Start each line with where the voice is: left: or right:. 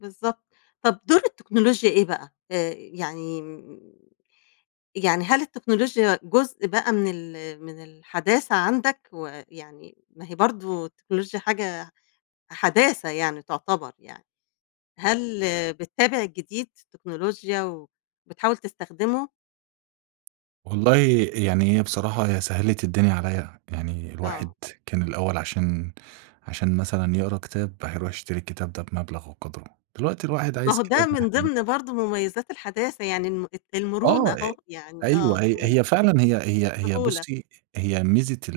left: بالضبط. طب دور التكنولوجيا إيه بقى، آآ، يعني م يعني هل التكنولوجيا جزء بقى من ال من الحداثة عندك؟ ويعني ما هي برضو التكنولوجيا حاجة حداثة يعني، تعتبِر يعني، هل بتِّابِع جديد التكنولوجيا وبتحاول تستخدِمه؟
right: والله، يعني هي بصراحة سهَّلِت الدنيا عليّا، يعني الواحد
left: آه.
right: كان الأول عشان عشان مثلًا يقرَأ كتاب، الواحد يرُوح يشتري الكتاب ده بمبلَغ وقدره، دلوقتي الواحد
left: ما
right: عايز
left: هو
right: كتاب
left: ده من
right: هيحمِّله.
left: ضمن برضه مميزات الحداثة يعني الم
right: آه،
left: المرونة
right: أ
left: أهو، يعني
right: أيوه
left: آه،
right: هي
left: وال
right: هي فعلًا هي هي هي
left: سهولة.
right: بُصي، هي ميزة ال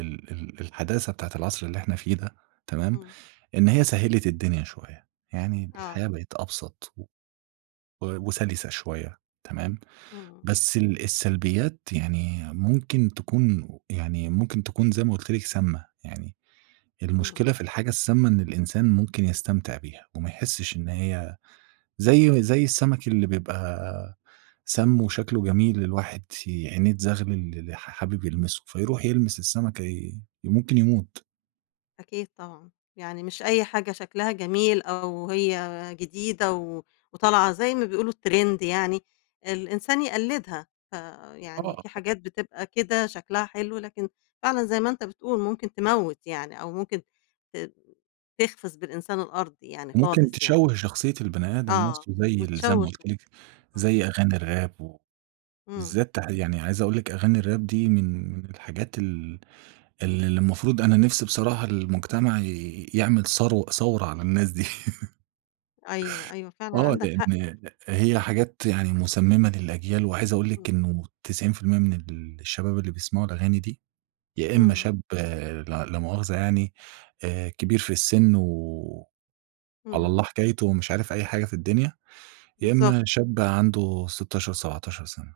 right: ال ال ال الحداثة بتاعة العصر اللي إحنا فيه ده، تمام،
left: امم.
right: إن هي سهَّلِت الدنيا شوية يعني،
left: آه.
right: الحياة بقت أبسَط و وسَلِسة شوية، تمام.
left: امم.
right: بس ال السلبيات يعني ممكن تكون يعني ممكن تكون زي ما قُلت لك سامَّة. يعني
left: امم.
right: المشكلة في الحاجة السامَّة إن الإنسان ممكن يستمتِع بيها وما يحِسِّش إن هي زي زي السمك اللي بيبقى سامّ وشكله جميل، الواحد ي عينيه تزغلِل، حا حابِب يلمَسه، فيرُوح يلمَس السمكة، ي ممكن يمُوت.
left: أكيد طبعًا، يعني مش أي حاجة شكلها جميل أو هي جديدة وطالعة، زي ما بيقولوا الtrend يعني، الإنسان يقلِّدها. فيعني في
right: آه.
left: حاجات بتبقى كده شكلها حلو، لكن فعلًا زي ما أنتَ بتقول ممكن تموِّت يعني، أو ممكن ت تخسِف بالإنسان الأرض يعني
right: وممكن
left: خالص يعني.
right: تشوَّه شخصية البني آدم
left: آه،
right: نفسه، زي ال زي ما
left: وتشوش،
right: قُلت لك،
left: امم.
right: زي أغاني الراب و
left: امم.
right: بالذات يعني عايزة أقول لِك أغاني الراب دي من الحاجات ال ال المفروض أنا نفسي بصراحة، المجتمع يعمَل ثرو ثورة على الناس دي.
left: أيوه، أيوه، فعلًا
right: آه،
left: عندك حق.
right: لأن هي حاجات يعني مسمِّمة للأجيال، وعايز أقول
left: امم.
right: لِك إنه 90% من الشباب اللي بيسمَعوا الأغاني دي، يا إما
left: امم.
right: شاب لا مؤاخذة يعني كبير في السن وعلى
left: امم.
right: الله حكايته ومش عارف أي حاجة في الدنيا، يا
left: بالضبط.
right: إما شاب عنده 16، 17 سنة.